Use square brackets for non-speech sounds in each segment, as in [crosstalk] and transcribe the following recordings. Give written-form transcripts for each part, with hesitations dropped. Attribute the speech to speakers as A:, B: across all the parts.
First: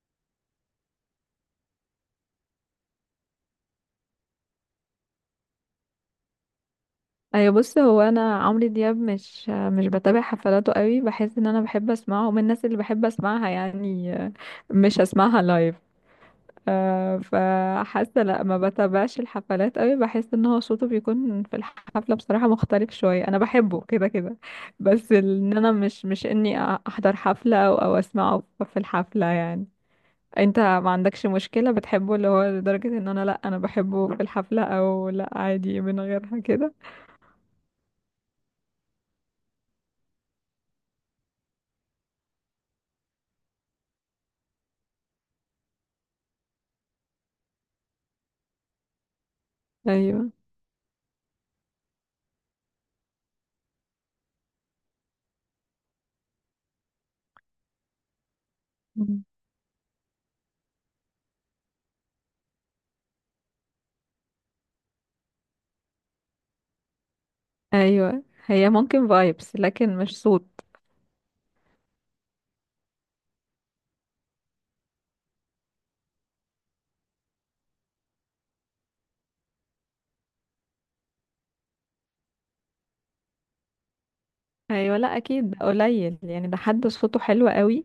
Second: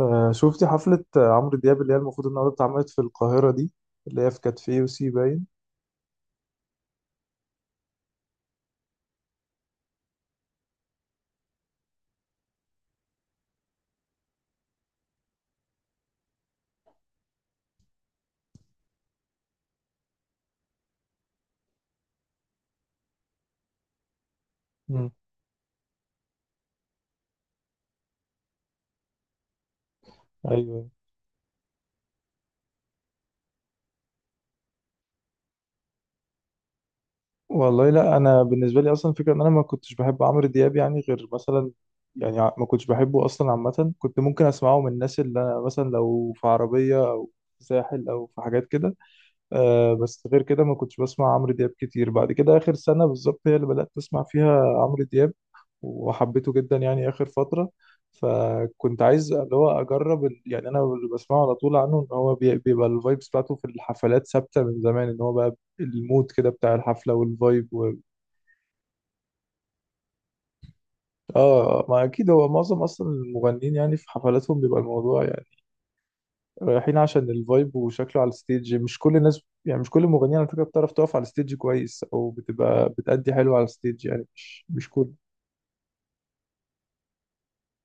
A: شفتي حفلة عمرو دياب اللي هي المفروض النهاردة اتعملت في القاهرة دي اللي هي في كاتفيه وسي باين.
B: ايوه، بص، هو انا عمرو دياب مش بتابع حفلاته قوي. بحس ان انا بحب اسمعه ومن الناس اللي بحب اسمعها يعني. مش هسمعها لايف. فحاسه لا ما بتابعش الحفلات قوي. بحس ان هو صوته بيكون في الحفله بصراحه مختلف شويه. انا بحبه كده كده.
A: مم.
B: بس ان انا مش اني احضر حفله او اسمعه في الحفله يعني. انت
A: ايوه،
B: ما عندكش مشكله بتحبه اللي هو لدرجه، ان انا، لا، انا بحبه في الحفله، او لا، عادي من غيرها كده؟
A: والله لا انا بالنسبة لي اصلا فكرة ان انا ما كنتش بحب عمرو دياب يعني غير مثلا، يعني ما كنتش بحبه اصلا عامة، كنت ممكن اسمعه من الناس اللي أنا مثلا لو في عربية او في ساحل او في حاجات كده. آه بس
B: ايوه.
A: غير كده ما كنتش بسمع عمرو دياب كتير. بعد كده آخر سنة بالظبط هي اللي بدأت أسمع فيها عمرو دياب وحبيته جدا يعني آخر فترة. فكنت عايز اللي هو أجرب يعني أنا اللي بسمعه على طول عنه إن هو بيبقى الفايبس بتاعته في الحفلات ثابتة من زمان، إن هو بقى المود كده بتاع الحفلة والفايب.
B: ايوه، هي ممكن فايبس، لكن مش صوت.
A: آه، ما أكيد هو معظم أصلا المغنيين يعني في حفلاتهم بيبقى الموضوع يعني رايحين عشان الفايب وشكله على الستيج. مش كل الناس يعني مش كل المغنيين على فكرة بتعرف تقف على الستيج كويس او بتبقى بتأدي حلو على الستيج، يعني مش
B: ايوه،
A: كل.
B: لا اكيد ده قليل يعني. ده حد صوته حلو قوي.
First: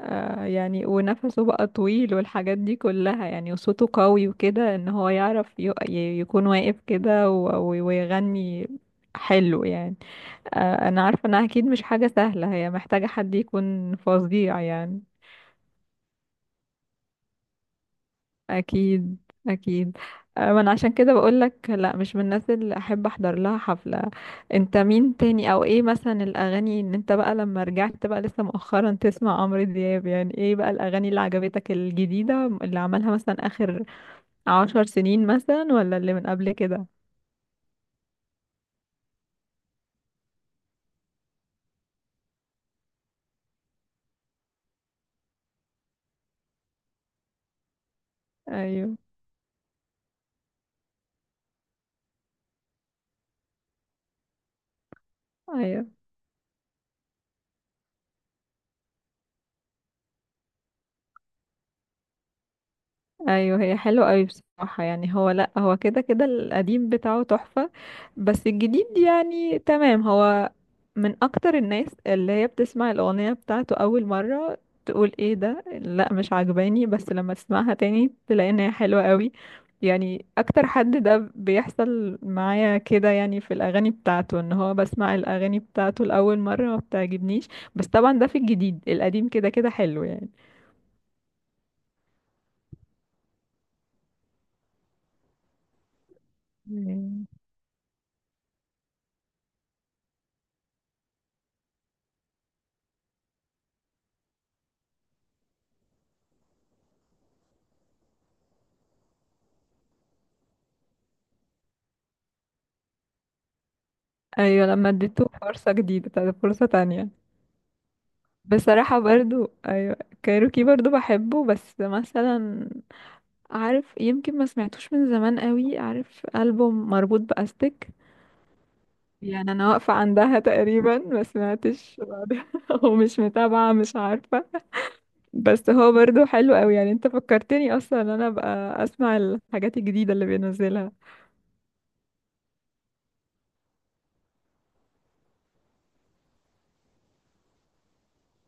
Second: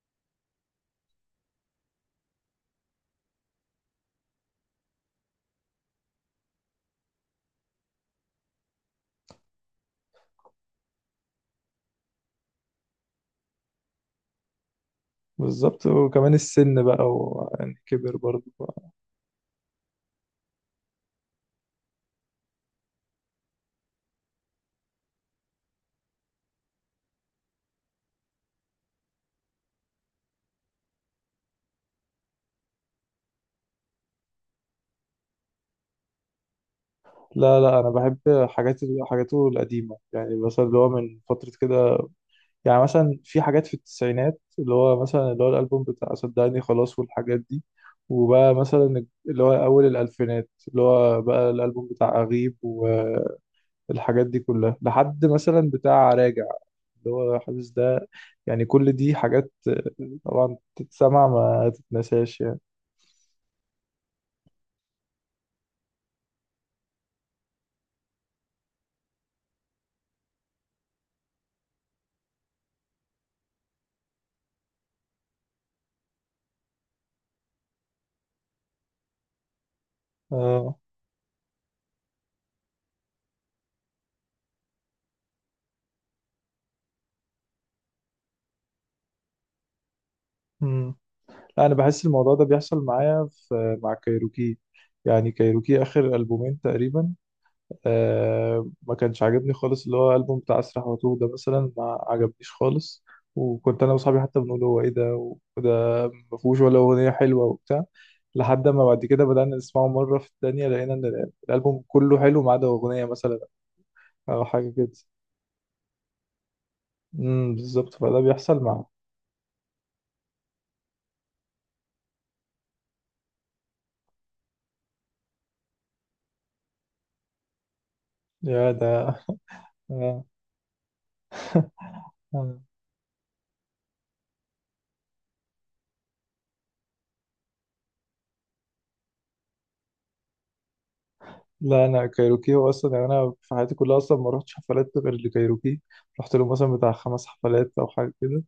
B: آه يعني، ونفسه بقى طويل والحاجات دي كلها يعني، وصوته قوي وكده، ان هو يعرف يكون واقف كده ويغني حلو يعني. آه، انا عارفه انها اكيد مش حاجه سهله. هي محتاجه حد يكون فظيع يعني.
A: بالظبط، وكمان السن بقى ويعني كبر برضه.
B: اكيد. اكيد. ما انا عشان كده بقول لك لا مش من الناس اللي احب احضر لها حفلة. انت مين تاني، او ايه مثلا الاغاني ان انت بقى لما رجعت بقى لسه مؤخرا تسمع عمرو دياب؟ يعني ايه بقى الاغاني اللي عجبتك الجديدة اللي عملها مثلا اخر عشر سنين مثلا، ولا اللي من قبل كده؟
A: لا لا، انا بحب حاجات، حاجاته القديمه، يعني مثلا اللي هو من فتره كده. يعني مثلا في حاجات في التسعينات، اللي هو مثلا اللي هو الالبوم بتاع صدقني خلاص والحاجات دي. وبقى
B: ايوه.
A: مثلا اللي هو اول الالفينات اللي هو بقى الالبوم بتاع اغيب. الحاجات دي كلها لحد مثلا
B: ايوه.
A: بتاع راجع، اللي هو حاسس ده. يعني كل دي حاجات طبعا تتسمع ما تتنساش يعني.
B: ايوه، هي حلوه قوي بصراحه يعني. هو لا، هو كده كده القديم بتاعه تحفه، بس الجديد يعني تمام. هو من اكتر الناس اللي هي بتسمع الاغنيه بتاعته اول مره تقول ايه ده، لا مش عجباني، بس لما تسمعها تاني تلاقي ان هي حلوه قوي. يعني اكتر
A: اه.
B: حد ده بيحصل معايا كده يعني، في الاغاني بتاعته، ان هو بسمع الاغاني بتاعته لاول مره ما بتعجبنيش. بس طبعا ده في الجديد، القديم كده كده حلو
A: امم. لا انا بحس الموضوع ده بيحصل معايا في مع كايروكي. يعني كايروكي اخر البومين تقريبا
B: يعني.
A: آه ما كانش عاجبني خالص، اللي هو البوم بتاع اسرح واتوه ده مثلا ما عجبنيش خالص. وكنت انا واصحابي حتى بنقول هو ايه ده، وده ما فيهوش ولا اغنيه حلوه وبتاع. لحد ما بعد كده بدأنا نسمعه مرة في التانية، لقينا إن الألبوم كله حلو ما عدا أغنية مثلا أو
B: ايوه،
A: حاجة
B: لما
A: كده.
B: اديته فرصة جديدة، فرصة تانية.
A: امم، بالظبط. فده بيحصل مع.
B: بصراحة برضو ايوه، كايروكي برضو بحبه، بس مثلا عارف، يمكن ما سمعتوش من زمان قوي، عارف ألبوم مربوط بأستك؟
A: يا ده.
B: يعني انا واقفة
A: آه،
B: عندها تقريبا، ما سمعتش بعدها
A: آه.
B: [laughs] ومش متابعة مش عارفة. بس هو برضو حلو قوي يعني. انت فكرتني اصلا ان انا ابقى اسمع الحاجات الجديدة اللي بينزلها.
A: لا، أنا كايروكي هو أصلا يعني أنا في حياتي كلها أصلا ما رحتش حفلات غير لكايروكي. رحت له مثلا بتاع خمس حفلات أو حاجة كده.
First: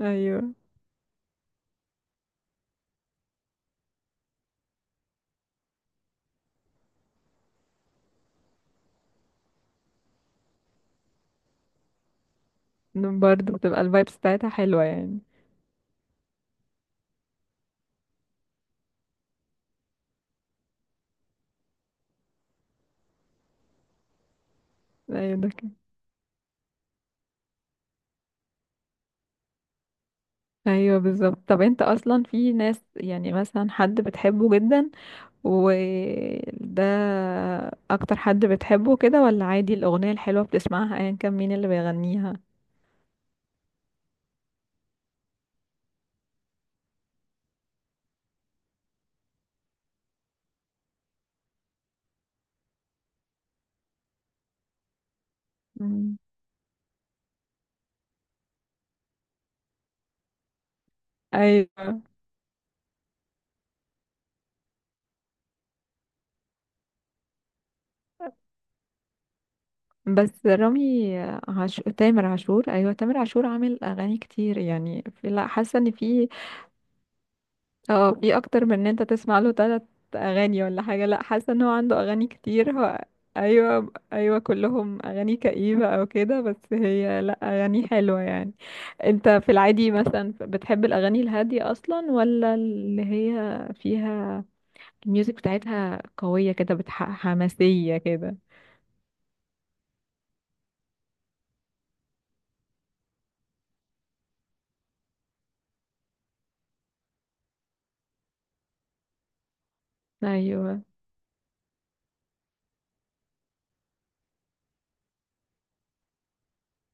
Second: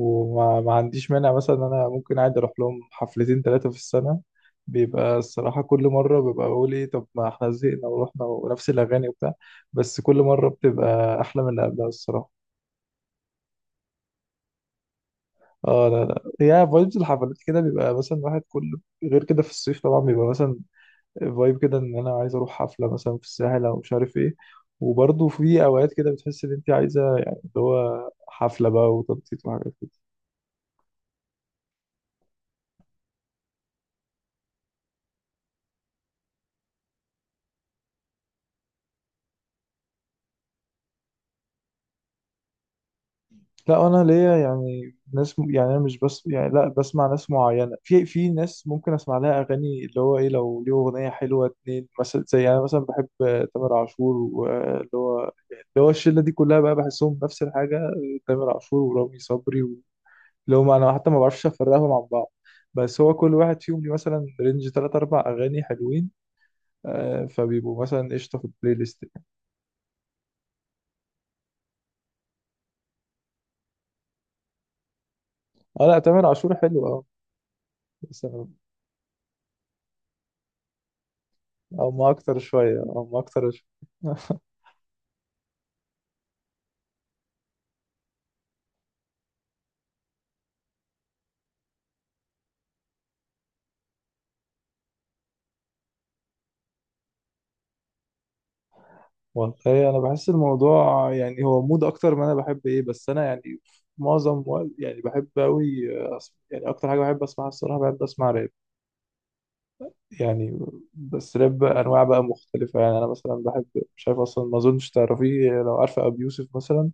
B: ايوه،
A: ما عنديش مانع مثلا إن أنا ممكن عادي أروح لهم حفلتين تلاتة في السنة. بيبقى الصراحة كل مرة ببقى بقول إيه طب ما إحنا زهقنا ورحنا ونفس الأغاني وبتاع، بس كل مرة بتبقى أحلى من اللي قبلها الصراحة.
B: برضو بتبقى الفايبس بتاعتها حلوة يعني.
A: اه لا لا، هي فايبز الحفلات كده بيبقى مثلا واحد كل غير كده. في الصيف طبعا بيبقى مثلا فايب كده ان انا عايز اروح حفله مثلا في الساحل او مش عارف ايه. وبرضه
B: ايوه
A: في
B: ده.
A: اوقات كده بتحس ان انت عايزه يعني اللي هو حفله بقى وتنطيط وحاجات.
B: ايوه بالظبط. طب انت اصلا في ناس يعني مثلا حد بتحبه جدا، وده اكتر حد بتحبه كده، ولا عادي الاغنية الحلوة بتسمعها ايا كان مين اللي بيغنيها؟
A: لا، انا ليا يعني ناس يعني انا مش بس يعني لا بسمع ناس معينه، في في ناس ممكن اسمع لها اغاني اللي هو ايه لو ليه اغنيه حلوه اتنين مثلا. زي انا مثلا بحب تامر عاشور واللي هو يعني اللي هو
B: مم.
A: الشله دي كلها بقى بحسهم نفس الحاجه. تامر عاشور ورامي صبري اللي هم انا حتى ما بعرفش افرقهم
B: ايوه.
A: عن بعض. بس هو كل واحد فيهم ليه مثلا رينج تلات اربع اغاني حلوين. آه، فبيبقوا مثلا قشطه في البلاي ليست.
B: بس رامي عاشور، تامر عاشور، ايوه تامر عاشور عامل اغاني كتير يعني. في لا، حاسه
A: اه،
B: ان
A: لا تامر
B: في،
A: عاشور حلو اه.
B: اه،
A: بس
B: في
A: أنا-
B: اكتر من ان انت تسمع له تلات اغاني ولا حاجه. لا حاسه ان هو
A: او
B: عنده
A: ما
B: اغاني
A: اكتر
B: كتير
A: شويه، او
B: هو.
A: ما اكتر
B: ايوه
A: شويه.
B: ايوه، كلهم اغاني كئيبه او كده، بس هي لا، اغاني حلوه يعني. انت في العادي مثلا بتحب الاغاني الهاديه اصلا، ولا اللي هي فيها الميوزك بتاعتها قويه كده حماسيه كده؟
A: والله انا بحس الموضوع يعني هو مود اكتر ما انا بحب ايه، بس انا يعني معظم وقت يعني بحب قوي أسمع، يعني اكتر حاجه بحب اسمعها الصراحه بحب اسمع راب يعني.
B: ايوه.
A: بس راب انواع بقى مختلفه. يعني انا مثلا بحب، مش عارف اصلا ما اظنش تعرفيه، لو عارفه ابي يوسف مثلا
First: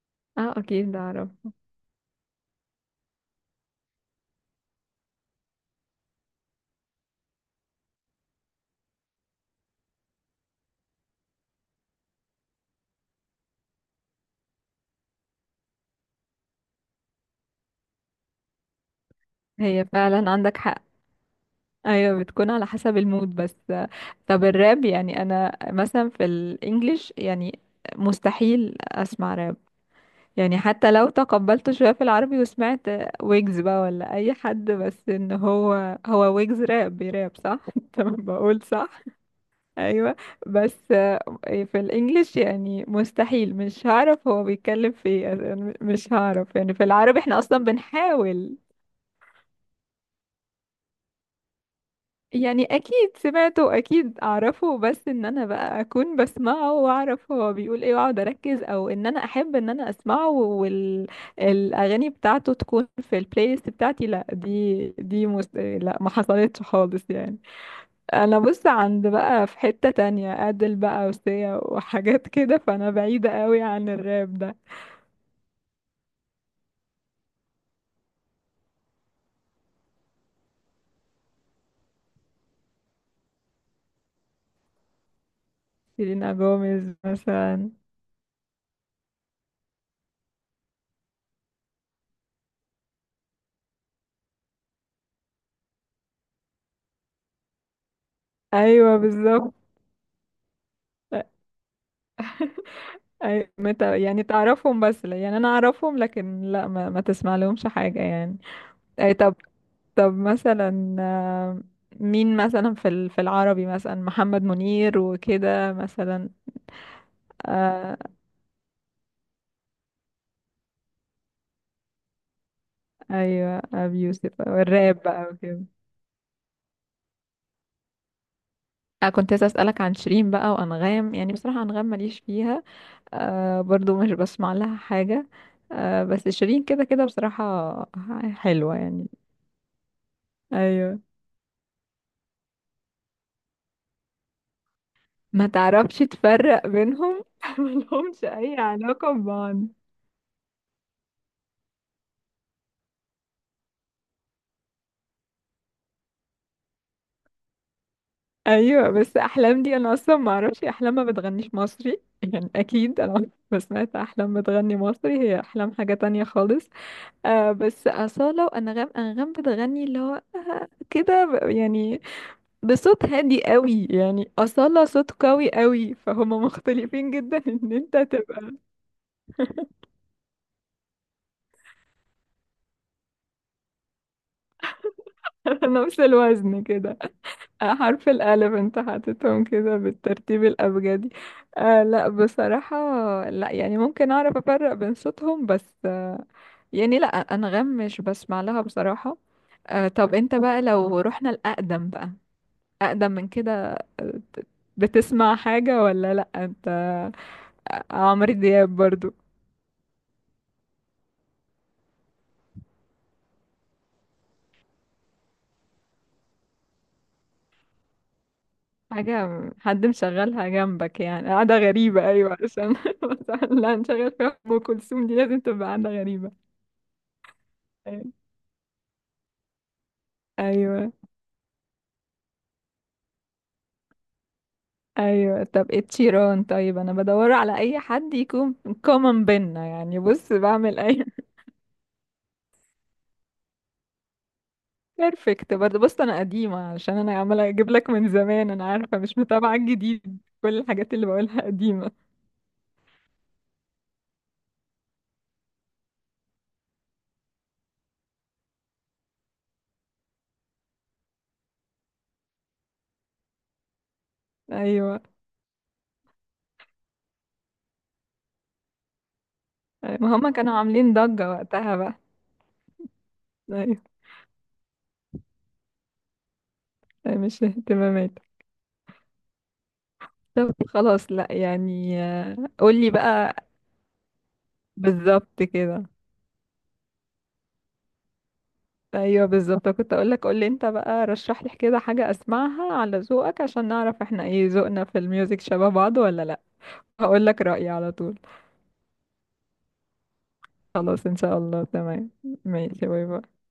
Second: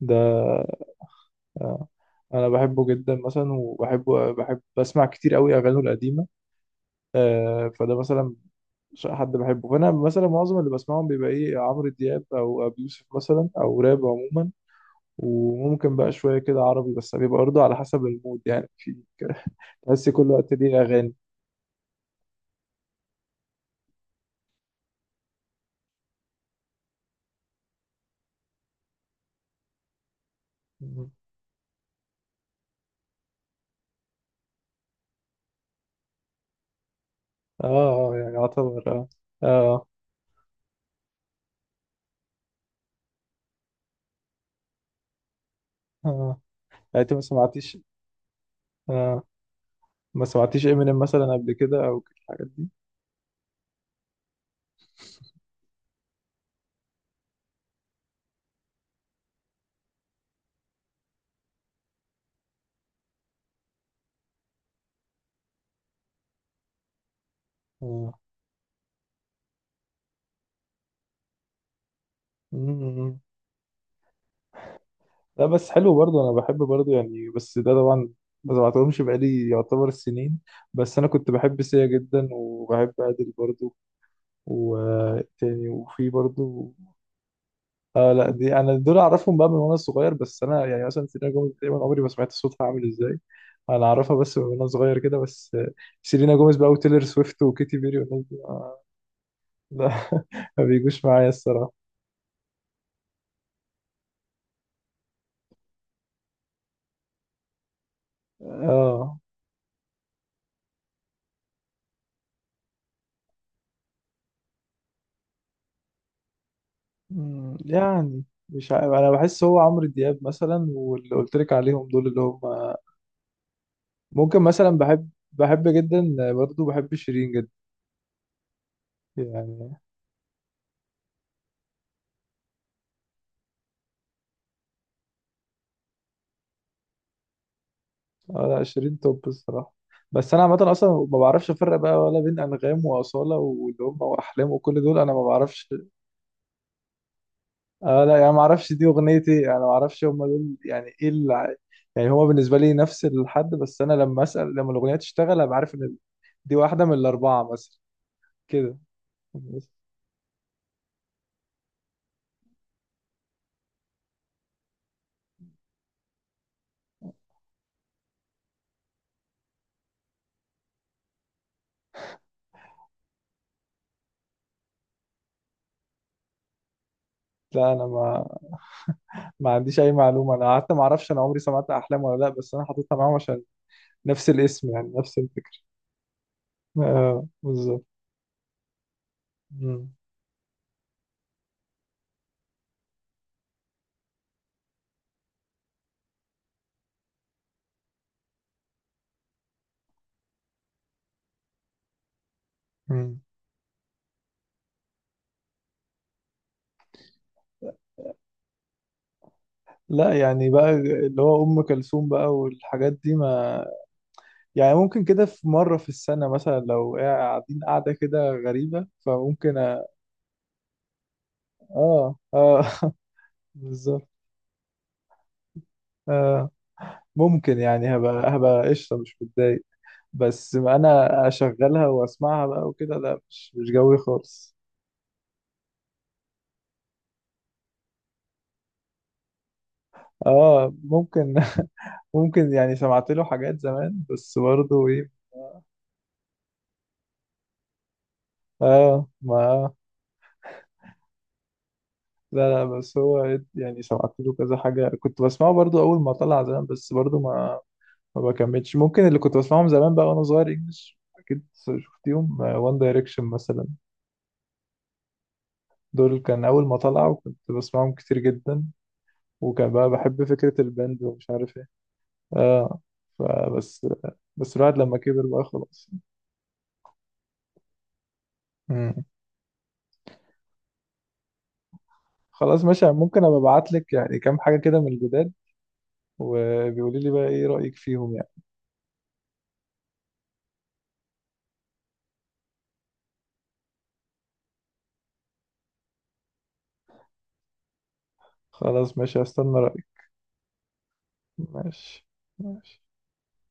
A: ده.
B: اه اكيد اعرف.
A: آه، انا بحبه جدا مثلا، وبحبه بحب بسمع كتير قوي اغانيه القديمه. فده مثلا حد بحبه. فانا مثلا معظم اللي بسمعهم بيبقى ايه عمرو دياب او ابي يوسف مثلا او راب عموما. وممكن بقى شوية كده عربي، بس بيبقى برضه على حسب المود يعني. في [laughs]
B: هي
A: تحس
B: فعلا
A: كل وقت
B: عندك
A: ليه
B: حق.
A: أغاني.
B: ايوه، بتكون على حسب المود بس. طب الراب يعني، انا مثلا في الانجليش يعني مستحيل اسمع راب يعني. حتى لو
A: مم.
B: تقبلته شويه في العربي، وسمعت ويجز بقى ولا اي حد، بس ان هو هو ويجز راب بيراب صح
A: اه
B: [laughs] تمام،
A: اه يعني
B: بقول
A: يعتبر
B: صح.
A: اه. اه
B: ايوه. بس في الانجليش يعني مستحيل، مش هعرف هو بيتكلم في ايه. أنا مش
A: اه
B: هعرف يعني، في
A: يعني انت
B: العربي
A: ما
B: احنا اصلا
A: سمعتيش
B: بنحاول
A: اه ما سمعتيش امينيم مثلا قبل كده او كده الحاجات
B: يعني.
A: دي.
B: اكيد سمعته واكيد اعرفه، بس ان انا بقى اكون بسمعه واعرف هو بيقول ايه واقعد اركز، او ان انا احب ان انا اسمعه والاغاني بتاعته تكون في البلاي ليست بتاعتي، لا دي لا ما حصلتش خالص يعني.
A: اه.
B: انا بص عند بقى في حتة تانية، ادل بقى وسيا وحاجات كده، فانا
A: مم.
B: بعيدة قوي عن الراب ده.
A: لا بس حلو برضه، انا بحب برضه يعني. بس ده طبعا ما سمعتهمش بقالي يعتبر سنين. بس انا كنت بحب سيا جدا، وبحب ادل برضه، وتاني، وفي
B: سيلينا
A: برضه.
B: جوميز مثلا.
A: اه لا، دي انا دول اعرفهم بقى من وانا صغير. بس انا يعني مثلا سيلينا جوميز تقريبا عمري ما سمعت صوتها عامل ازاي. انا اعرفها بس من وانا صغير كده بس. سيلينا جوميز بقى وتيلر سويفت وكيتي بيري والناس دي
B: ايوه بالظبط.
A: لا [laughs] ما بيجوش معايا الصراحه.
B: يعني تعرفهم، بس يعني انا اعرفهم، لكن لا ما تسمع لهمش حاجة يعني. أي
A: اه.
B: طب، طب مثلا، مين مثلا في في العربي مثلا محمد منير وكده مثلا؟
A: أمم،
B: آه
A: يعني مش عارف. انا بحس هو عمرو دياب مثلا واللي قلت لك عليهم دول اللي هم،
B: ايوه، ابي يوسف
A: ممكن مثلا
B: والراب
A: بحب،
B: بقى وكده.
A: بحب جدا برضه بحب شيرين جدا.
B: أنا كنت لسه
A: يعني
B: أسألك عن شيرين بقى وأنغام. يعني بصراحة أنغام ماليش فيها. آه برضو مش بسمع لها حاجة. آه بس شيرين كده كده بصراحة
A: انا
B: حلوة
A: 20
B: يعني.
A: توب الصراحه. بس انا عامه اصلا
B: أيوه.
A: ما بعرفش افرق بقى ولا بين انغام واصاله واللي هم واحلام وكل دول انا ما
B: ما
A: بعرفش.
B: تعرفش تفرق بينهم [laughs]
A: آه لا،
B: ملهمش
A: يعني ما
B: اي
A: اعرفش دي
B: علاقة
A: اغنيتي،
B: ببعض.
A: انا ما اعرفش هم دول يعني ايه اللي. يعني هو بالنسبه لي نفس الحد، بس انا لما اسال لما الاغنيه تشتغل ابقى عارف ان دي واحده من الاربعه مثلا. كده
B: ايوه، بس احلام
A: بس.
B: دي انا اصلا ما اعرفش. احلام ما بتغنيش مصري يعني. اكيد انا [laughs] عمري ما سمعت احلام بتغني مصري. هي احلام حاجة تانية خالص. آه بس أصالة وأنغام. أنغام بتغني اللي هو آه كده يعني بصوت هادي قوي يعني. أصالة صوت قوي قوي، فهما مختلفين جدا [laughs] ان
A: لا انا
B: انت
A: ما
B: تبقى [laughs]
A: ما عنديش اي معلومه، انا حتى ما اعرفش انا عمري سمعت احلام ولا لا، بس انا حاططها معاهم عشان نفس الاسم يعني نفس الفكره.
B: على نفس الوزن كده.
A: اه
B: آه،
A: بالظبط.
B: حرف الألف انت حاططهم كده
A: مم.
B: بالترتيب الأبجدي. آه لا بصراحة، لا يعني ممكن أعرف أفرق بين صوتهم، بس آه يعني لا، أنغام مش بسمع لها بصراحة. آه طب انت بقى لو رحنا الأقدم بقى، أقدم
A: مم.
B: من كده، آه، بتسمع حاجة ولا لا انت؟ عمرو دياب برضو.
A: لا يعني بقى اللي هو ام كلثوم بقى والحاجات دي ما، يعني ممكن كده في مره في السنه مثلا لو قاعدين قاعده كده غريبه
B: حاجة
A: فممكن.
B: حد مشغلها جنبك يعني، قاعدة غريبة
A: اه
B: أيوة
A: اه
B: عشان
A: [laughs]
B: [laughs] مثلا لا،
A: بالظبط.
B: نشغل فيها أم كلثوم دي لازم تبقى قاعدة غريبة.
A: آه، ممكن يعني هبقى قشطه مش متضايق، بس
B: أيوة.
A: انا اشغلها واسمعها بقى وكده، لا مش جوي خالص.
B: ايوه، طب ايه التيران؟ طيب، انا بدور على اي حد يكون كومن بينا يعني. بص
A: اه
B: بعمل اي
A: ممكن [laughs] ممكن يعني سمعت له حاجات زمان بس برضه
B: [laughs]
A: ايه.
B: بيرفكت. برضه بص انا قديمه، علشان انا عماله اجيب لك من زمان. انا عارفه
A: اه
B: مش متابعه
A: ما
B: الجديد، كل الحاجات اللي بقولها قديمه.
A: لا لا، بس هو يعني سمعت له كذا حاجة، كنت بسمعه برضو أول ما طلع زمان. بس برضو ما بكملش. ممكن اللي كنت بسمعهم زمان بقى وأنا صغير إنجلش أكيد. شفتيهم وان دايركشن مثلا،
B: ايوه،
A: دول كان أول ما طلعوا كنت بسمعهم كتير جدا، وكان بقى
B: ما
A: بحب
B: هما
A: فكرة
B: كانوا عاملين
A: الباند
B: ضجه
A: ومش عارف إيه.
B: وقتها بقى.
A: آه
B: ايوه.
A: فبس. بس الواحد لما كبر بقى خلاص.
B: أيوه، مش اهتمامات.
A: مم.
B: طب خلاص لا يعني،
A: خلاص
B: قولي
A: ماشي، ممكن
B: بقى.
A: أبقى أبعت لك يعني كام حاجة كده من الجداد،
B: بالظبط كده.
A: وبيقولي لي بقى إيه رأيك فيهم يعني.
B: ايوه بالظبط. كنت اقول لك، قول لي انت بقى رشح لي كده حاجه اسمعها على ذوقك، عشان نعرف احنا ايه ذوقنا في الميوزك شبه بعض ولا لا. هقول لك رايي على طول.
A: خلاص ماشي، هستنى رأيك.
B: خلاص ان شاء الله،
A: ماشي.
B: تمام.
A: ماشي.
B: ماشي، باي باي.